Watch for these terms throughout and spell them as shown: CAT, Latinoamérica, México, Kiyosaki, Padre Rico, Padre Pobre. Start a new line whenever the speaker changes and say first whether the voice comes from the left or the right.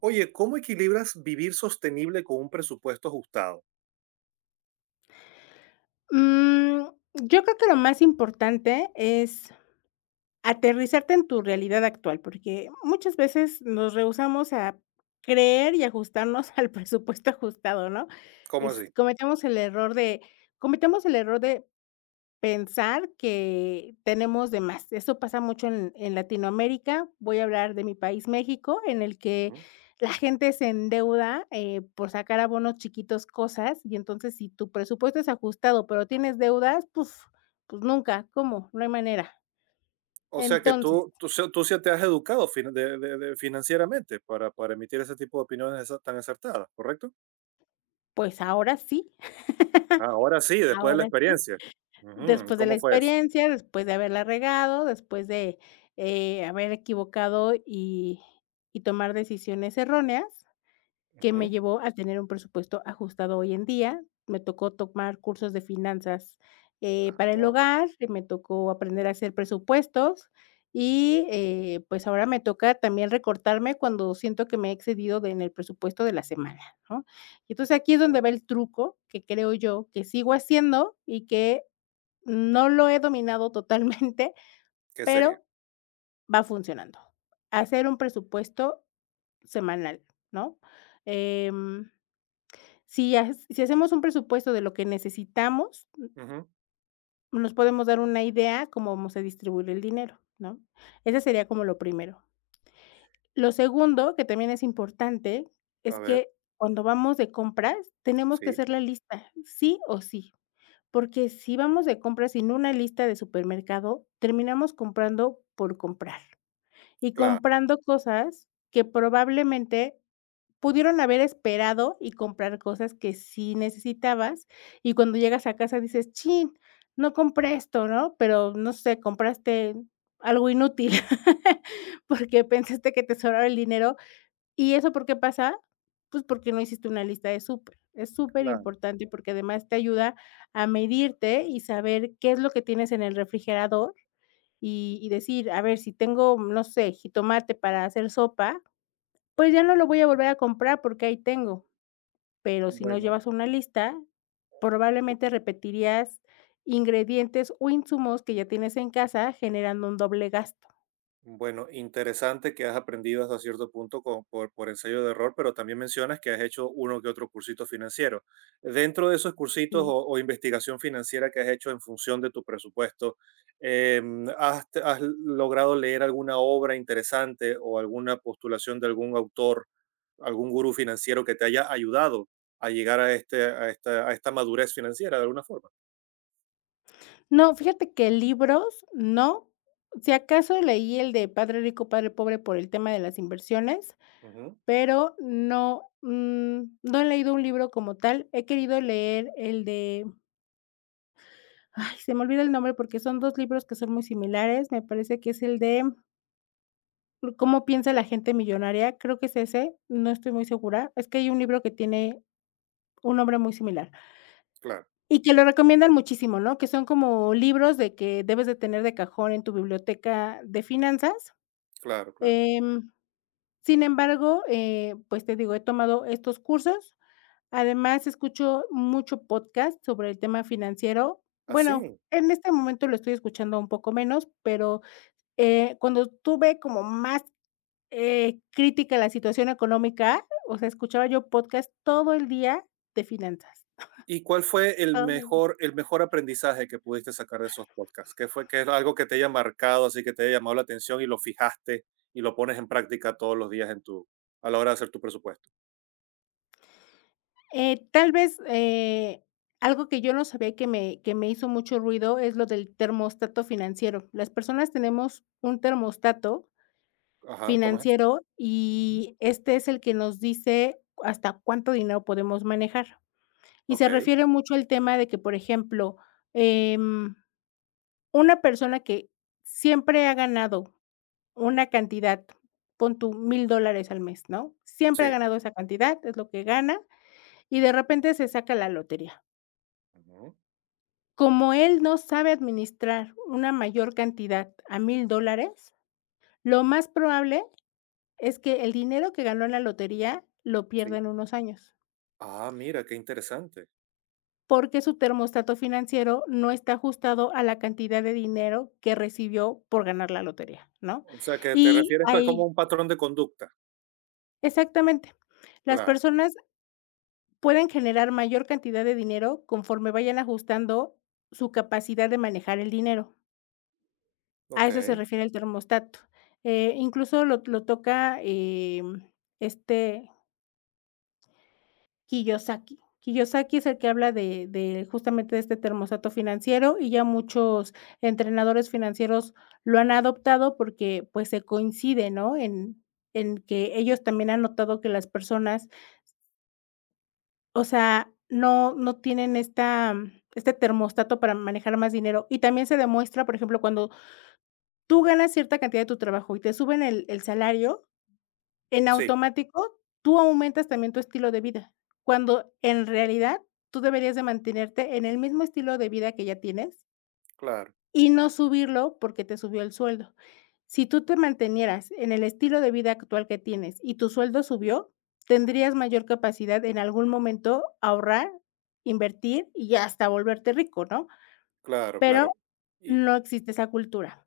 right: Oye, ¿cómo equilibras vivir sostenible con un presupuesto ajustado?
left: Mm, yo creo que lo más importante es aterrizarte en tu realidad actual, porque muchas veces nos rehusamos a creer y ajustarnos al presupuesto ajustado, ¿no?
right: ¿Cómo
left: Es
right: así?
left: cometemos el error de cometemos el error de pensar que tenemos de más. Eso pasa mucho en Latinoamérica. Voy a hablar de mi país, México, en el que
right: Ujú.
left: la gente se endeuda, por sacar a bonos chiquitos cosas, y entonces, si tu presupuesto es ajustado, pero tienes deudas, puf, pues nunca, ¿cómo? No hay manera.
right: O sea que
left: Entonces,
right: tú sí te has educado financieramente para emitir ese tipo de opiniones tan acertadas, ¿correcto?
left: pues
right: Ah, ahora sí, después de la
left: ahora sí,
right: experiencia. Ujú, ¿y
left: después de la
right: ¿Cómo fue eso?
left: experiencia, después de haberla regado, después de haber equivocado y tomar decisiones erróneas que me
right: Ujú.
left: llevó a tener un presupuesto ajustado hoy en día. Me tocó tomar cursos de finanzas, para el
right: Ah,
left: hogar, y me tocó aprender a hacer presupuestos y, pues, ahora me toca también recortarme cuando siento que me he excedido de en el presupuesto de la semana, ¿no? Y entonces aquí es donde
right: mm,
left: va el truco que creo yo que sigo haciendo y que no lo he dominado totalmente,
right: ¿Qué sería?
left: pero va funcionando. Hacer un presupuesto semanal, ¿no? Em si hacemos un presupuesto de lo que necesitamos,
right: Ujú.
left: nos podemos dar una idea cómo vamos a distribuir el dinero, ¿no? Ese sería como lo primero. Lo segundo, que también es importante,
right: A
left: es
right: ver,
left: que cuando vamos de compras, tenemos que
right: sí,
left: hacer la lista, sí o sí, porque si vamos de compras sin una lista de supermercado, terminamos comprando por comprar y
right: claro,
left: comprando cosas que probablemente pudieron haber esperado y comprar cosas que sí necesitabas, y cuando llegas a casa dices: "Chin, no compré esto", ¿no? Pero, no sé, compraste algo inútil, porque pensaste que te sobraba el dinero. ¿Y eso por qué pasa? Pues, porque no hiciste una lista de súper. Es súper
right: claro.
left: importante porque además te ayuda a medirte y saber qué es lo que tienes en el refrigerador y decir: "A ver, si tengo, no sé, jitomate para hacer sopa, pues ya no lo voy a volver a comprar porque ahí tengo". Pero si no
right: Bueno.
left: llevas una lista, probablemente repetirías ingredientes o insumos que ya tienes en casa, generando un doble gasto.
right: Bueno, interesante que has aprendido hasta cierto punto por ensayo de error, pero también mencionas que has hecho uno que otro cursito financiero. Dentro de esos cursitos
left: Sí.
right: o investigación financiera que has hecho en función de tu presupuesto, has logrado leer alguna obra interesante o alguna postulación de algún autor, algún gurú financiero que te haya ayudado a llegar a, este, a esta madurez financiera de alguna forma?
left: No, fíjate que libros no. Si acaso leí el de Padre Rico, Padre Pobre por el tema de las inversiones,
right: Ujú.
left: pero no, no he leído un libro como tal. He querido leer el de, ay, se me olvida el nombre porque son dos libros que son muy similares. Me parece que es el de ¿Cómo piensa la gente millonaria? Creo que es ese, no estoy muy segura. Es que hay un libro que tiene un nombre muy similar
right: Claro,
left: y que lo recomiendan muchísimo, ¿no? Que son como libros de que debes de tener de cajón en tu biblioteca de finanzas.
right: claro, claro.
left: Em, sin embargo, pues te digo, he tomado estos cursos. Además, escucho mucho podcast sobre el tema financiero. Bueno,
right: Así.
left: en este momento lo estoy escuchando un poco menos, pero, cuando tuve como más crítica a la situación económica, o sea, escuchaba yo podcast todo el día de finanzas.
right: ¿Y cuál fue
left: Oh.
right: el mejor aprendizaje que pudiste sacar de esos podcasts? ¿Qué fue que es algo que te haya marcado, así que te haya llamado la atención y lo fijaste y lo pones en práctica todos los días en tu, a la hora de hacer tu presupuesto?
left: Tal vez, algo que yo no sabía y que me hizo mucho ruido es lo del termostato financiero. Las personas tenemos un termostato
right: Ajá, ¿cómo es?
left: financiero
right: Ujú.
left: y este es el que nos dice hasta cuánto dinero podemos manejar. Y
right: Ok,
left: se refiere mucho al tema de que, por ejemplo, em, una persona que siempre ha ganado una cantidad, pon tú $1000 al mes, ¿no? Siempre ha
right: sí.
left: ganado esa cantidad, es lo que gana, y de repente se saca la lotería.
right: Ujú.
left: Como él no sabe administrar una mayor cantidad a $1000, lo más probable es que el dinero que ganó en la lotería lo pierda
right: Sí.
left: en unos años,
right: Ah, mira, qué interesante.
left: porque su termostato financiero no está ajustado a la cantidad de dinero que recibió por ganar la lotería, ¿no?
right: O sea, que te
left: Y
right: refieres a como
left: ahí
right: un patrón de conducta.
left: exactamente. Las
right: Claro.
left: personas pueden generar mayor cantidad de dinero conforme vayan ajustando su capacidad de manejar el dinero. A
right: Ok,
left: eso se refiere el termostato. Incluso lo toca, este Kiyosaki. Kiyosaki es el que habla de justamente de este termostato financiero, y ya muchos entrenadores financieros lo han adoptado porque, pues, se coincide, ¿no? En que ellos también han notado que las personas, o sea, no tienen esta este termostato para manejar más dinero. Y también se demuestra, por ejemplo, cuando tú ganas cierta cantidad de tu trabajo y te suben el salario, en
right: sí,
left: automático tú aumentas también tu estilo de vida, cuando en realidad tú deberías de mantenerte en el mismo estilo de vida que ya tienes
right: claro,
left: y no subirlo porque te subió el sueldo. Si tú te mantenieras en el estilo de vida actual que tienes y tu sueldo subió, tendrías mayor capacidad en algún momento ahorrar, invertir y hasta volverte rico, ¿no?
right: claro, claro.
left: Pero no existe esa cultura.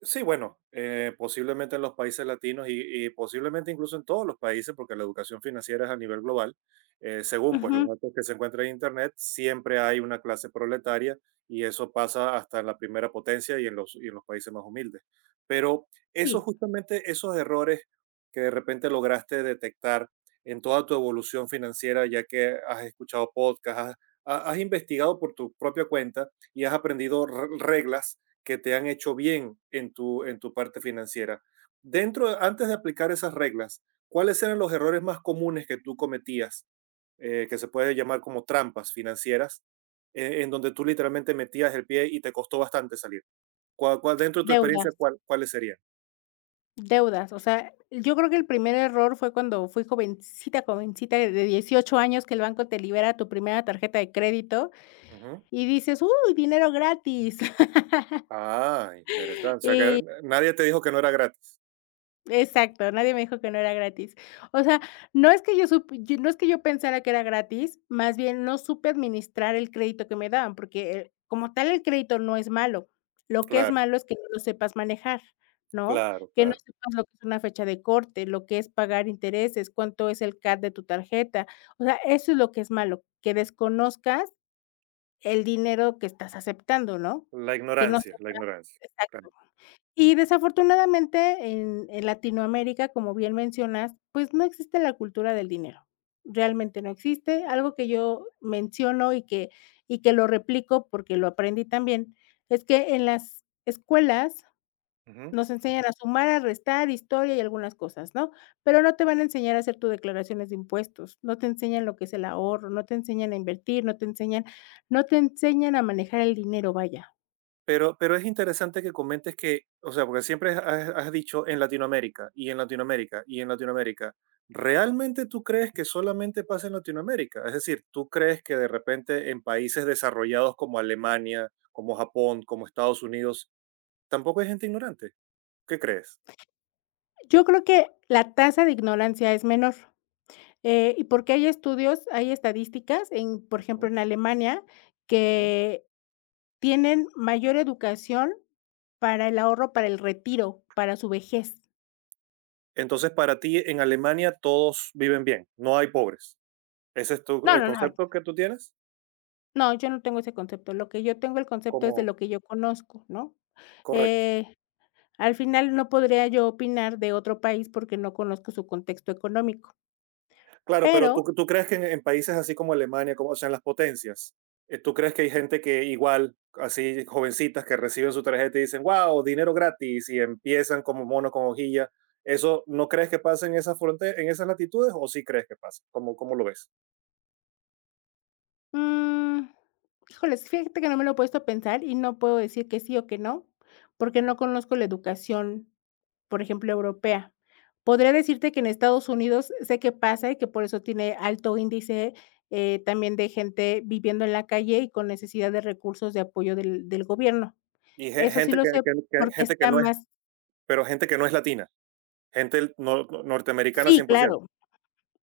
right: Sí, bueno, posiblemente en los países latinos y posiblemente incluso en todos los países, porque la educación financiera es a nivel global. Según pues los
left: Ujú,
right: datos que se encuentran en Internet, siempre hay una clase proletaria y eso pasa hasta en la primera potencia y en los países más humildes. Pero eso
left: sí,
right: justamente, esos errores que de repente lograste detectar en toda tu evolución financiera, ya que has escuchado podcasts, has, has investigado por tu propia cuenta y has aprendido reglas que te han hecho bien en tu parte financiera. Dentro, antes de aplicar esas reglas, ¿cuáles eran los errores más comunes que tú cometías, que se puede llamar como trampas financieras, en donde tú literalmente metías el pie y te costó bastante salir? ¿Cuál, dentro de tu experiencia,
left: deudas,
right: cuáles serían?
left: deudas. O sea, yo creo que el primer error fue cuando fui jovencita, jovencita de 18 años que el banco te libera tu primera tarjeta de crédito
right: Ujú.
left: y dices: "Uy, dinero gratis".
right: Ah, interesante. O sea, que
left: Y
right: nadie te dijo que no era gratis.
left: exacto, nadie me dijo que no era gratis. O sea, no es que yo sup yo no es que yo pensara que era gratis, más bien no supe administrar el crédito que me daban, porque, como tal el crédito no es malo, lo que es
right: Claro,
left: malo es que no lo sepas manejar, ¿no?
right: claro,
left: Que no
right: claro.
left: sepas lo que es una fecha de corte, lo que es pagar intereses, cuánto es el CAT de tu tarjeta, o sea, eso es lo que es malo, que desconozcas el dinero que estás aceptando, ¿no?
right: La
left: Que no
right: ignorancia,
left: sepas
right: la ignorancia. Claro.
left: desafortunadamente en Latinoamérica, como bien mencionas, pues no existe la cultura del dinero. Realmente no existe. Algo que yo menciono y que lo replico porque lo aprendí también, es que en las escuelas
right: Ujú.
left: nos enseñan a sumar, a restar, historia y algunas cosas, ¿no? Pero no te van a enseñar a hacer tus declaraciones de impuestos, no te enseñan lo que es el ahorro, no te enseñan a invertir, no te enseñan a manejar el dinero, vaya.
right: Pero es interesante que comentes que, o sea, porque siempre has, has dicho en Latinoamérica y en Latinoamérica y en Latinoamérica. ¿Realmente tú crees que solamente pasa en Latinoamérica? Es decir, ¿tú crees que de repente en países desarrollados como Alemania, como Japón, como Estados Unidos, tampoco hay gente ignorante? ¿Qué crees?
left: Yo creo que la tasa de ignorancia es menor. Y porque hay estudios, hay estadísticas en, por ejemplo,
right: Ujú,
left: en Alemania,
right: ujú.
left: que tienen mayor educación para el ahorro, para el retiro, para su vejez.
right: Entonces, para ti en Alemania todos viven bien, no hay pobres. ¿Ese es tu,
left: No,
right: el
left: no, no,
right: concepto que tú tienes?
left: no, yo no tengo ese concepto. Lo que yo tengo el concepto es de
right: Como
left: lo que yo conozco, ¿no?
right: correcto.
left: Eh, al final no podría yo opinar de otro país porque no conozco su contexto económico,
right: Claro, pero tú,
left: pero
right: tú crees que en países así como Alemania, como, o sea, en las potencias, ¿tú crees que hay gente que igual, así jovencitas que reciben su tarjeta y dicen, wow, dinero gratis y empiezan como mono con hojilla? ¿Eso no crees que pasa en esas fronteras, en esas latitudes o sí crees que pasa? ¿Cómo, cómo lo ves?
left: Mm, híjoles, fíjate que no me lo he puesto a pensar y no puedo decir que sí o que no, porque
right: Ujú.
left: no conozco la educación, por ejemplo, europea. Podría decirte que en Estados Unidos sé qué pasa y que por eso tiene alto índice también de gente viviendo en la calle y con necesidad de recursos de apoyo del gobierno.
right: Y
left: Eso sí
right: gente
left: lo
right: que,
left: sé porque
right: gente que
left: está
right: no es,
left: más,
right: pero gente que no es latina, gente norteamericana
left: sí,
right: cien por ciento.
left: claro,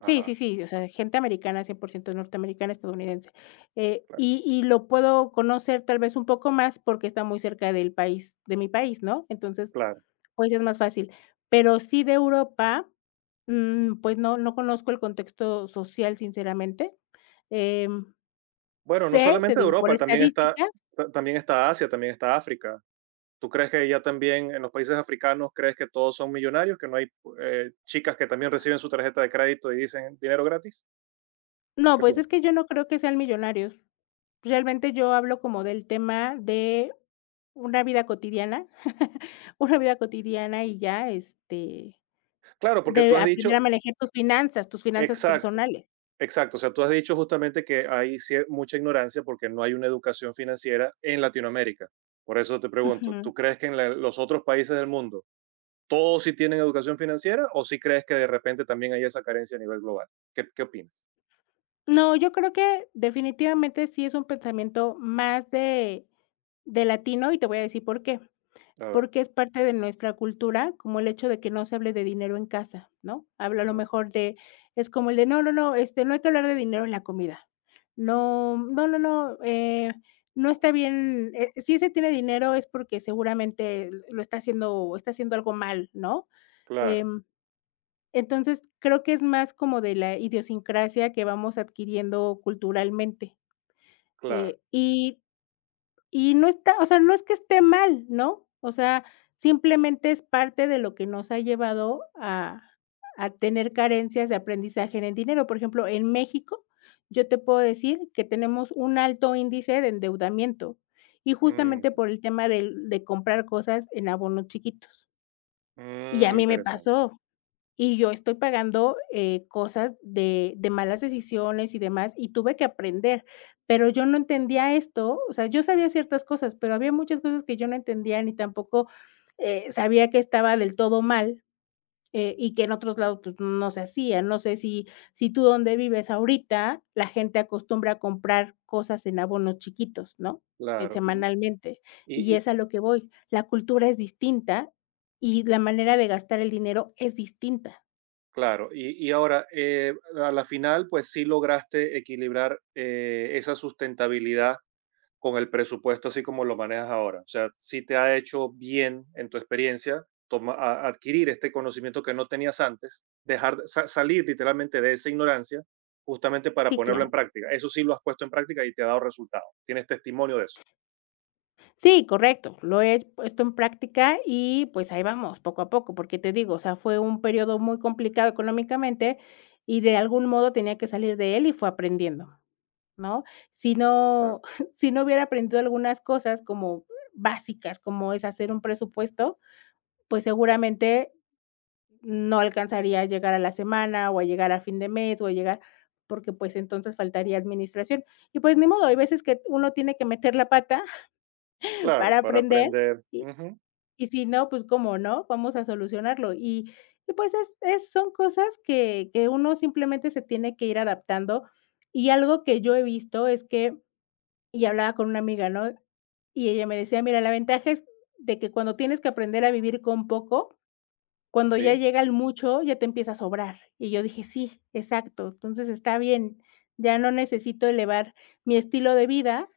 left: sí,
right: Ajá,
left: sí, sí, o sea, gente americana, 100% norteamericana, estadounidense.
right: claro,
left: Y lo puedo conocer tal vez un poco más porque está muy cerca del país de mi país, ¿no? Entonces,
right: claro.
left: pues, es más fácil. Pero sí de Europa, pues no conozco el contexto social, sinceramente. Em,
right: Bueno, no
left: sé, te
right: solamente
left: digo, por
right: Europa, también está,
left: estadísticas
right: también está Asia, también está África. ¿Tú crees que ya también en los países africanos crees que todos son millonarios, que no hay chicas que también reciben su tarjeta de crédito y dicen dinero gratis?
left: no,
right: ¿Qué
left: pues, es
right: piensas?
left: que yo no creo que sean millonarios. Realmente yo hablo como del tema de una vida cotidiana, una vida cotidiana y ya, este
right: Claro, porque tú
left: de
right: has dicho,
left: aprender a manejar tus finanzas
right: exacto,
left: personales.
right: exacto, o sea, tú has dicho justamente que hay mucha ignorancia porque no hay una educación financiera en Latinoamérica. Por eso te pregunto,
left: Ujú.
right: ¿tú crees que en los otros países del mundo todos sí tienen educación financiera o sí crees que de repente también hay esa carencia a nivel global? ¿Qué, qué opinas?
left: No, yo creo que definitivamente sí es un pensamiento más de latino y te voy a decir por qué.
right: A ver.
left: Porque es parte de nuestra cultura, como el hecho de que no se hable de dinero en casa, ¿no? Habla a lo
right: Ujú.
left: mejor de es como el de: "No, no, no, este, no hay que hablar de dinero en la comida". No, no, no, no, no está bien, si se tiene dinero es porque seguramente lo está haciendo algo mal, ¿no?
right: Claro,
left: Em Entonces, creo que es más como de la idiosincrasia que vamos adquiriendo culturalmente,
right: claro.
left: y no está, o sea, no es que esté mal, ¿no? O sea, simplemente es parte de lo que nos ha llevado a tener carencias de aprendizaje en el dinero. Por ejemplo, en México, yo te puedo decir que tenemos un alto índice de endeudamiento, y justamente
right: Mm,
left: por el tema del de comprar cosas en abonos chiquitos. Y
right: mm,
left: a mí me
right: interesante.
left: pasó. Y yo estoy pagando, cosas de malas decisiones y demás, y tuve que aprender, pero yo no entendía esto, o sea, yo sabía ciertas cosas, pero había muchas cosas que yo no entendía ni tampoco, sabía que estaba del todo mal, y que en otros lados, pues, no se hacía. No sé si tú donde vives ahorita, la gente acostumbra a comprar cosas en abonos chiquitos, ¿no?,
right: Claro, y,
left: semanalmente,
right: y-
left: y
right: y-
left: es a lo que voy. La cultura es distinta y la manera de gastar el dinero es distinta.
right: claro, y ahora, a la final, pues sí lograste equilibrar esa sustentabilidad con el presupuesto así como lo manejas ahora. O sea, sí te ha hecho bien en tu experiencia adquirir este conocimiento que no tenías antes, salir literalmente de esa ignorancia justamente para
left: Sí,
right: ponerlo en
left: claro.
right: práctica. Eso sí lo has puesto en práctica y te ha dado resultado. Tienes testimonio de eso.
left: Sí, correcto. Lo he puesto en práctica y, pues, ahí vamos, poco a poco, porque te digo, o sea, fue un periodo muy complicado económicamente y de algún modo tenía que salir de él y fue aprendiendo, ¿no? Si
right: Claro,
left: no si no hubiera aprendido algunas cosas como básicas, como es hacer un presupuesto, pues, seguramente no alcanzaría a llegar a la semana o a llegar a fin de mes o a llegar porque, pues, entonces faltaría administración. Y, pues, ni modo, hay veces que uno tiene que meter la pata
right: claro,
left: para
right: para
left: aprender,
right: aprender.
left: y
right: Ujú,
left: si no, pues, ¿cómo no? Vamos a solucionarlo. Y pues, es son cosas que uno simplemente se tiene que ir adaptando. Y algo que yo he visto es que hablaba con una amiga, ¿no? Y ella me decía: "Mira, la ventaja es de que cuando tienes que aprender a vivir con poco, cuando ya
right: sí.
left: llega el mucho, ya te empieza a sobrar". Y yo dije: "Sí, exacto, entonces está bien, ya no necesito elevar mi estilo de vida,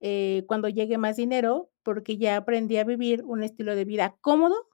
left: cuando llegue más dinero, porque ya aprendí a vivir un estilo de vida cómodo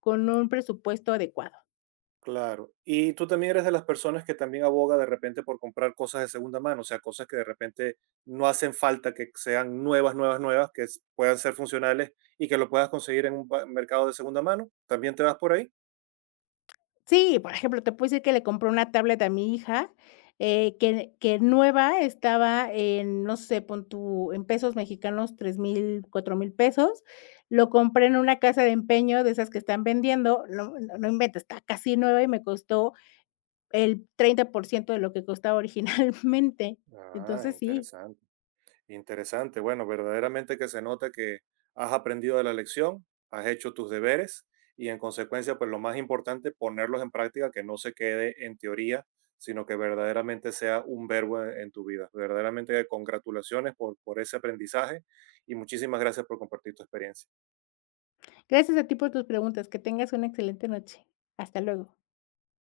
left: con un presupuesto adecuado".
right: Claro. Y tú también eres de las personas que también aboga de repente por comprar cosas de segunda mano, o sea, cosas que de repente no hacen falta que sean nuevas, nuevas, nuevas, que puedan ser funcionales y que lo puedas conseguir en un mercado de segunda mano. ¿También te vas por ahí?
left: Sí, por ejemplo, te puedo decir que le compré una tablet a mi hija, que nueva estaba en, no sé, pon tú, en pesos mexicanos, 3000 4000 pesos. Lo compré en una casa de empeño de esas que están vendiendo, no no no inventes, está casi nueva y me costó el 30% de lo que costaba originalmente.
right: Ah,
left: Entonces, sí.
right: interesante. Interesante. Bueno, verdaderamente que se nota que has aprendido de la lección, has hecho tus deberes y en consecuencia, pues lo más importante, ponerlos en práctica, que no se quede en teoría, sino que verdaderamente sea un verbo en tu vida. Verdaderamente congratulaciones por ese aprendizaje y muchísimas gracias por compartir tu experiencia.
left: Gracias a ti por tus preguntas. Que tengas una excelente noche. Hasta luego.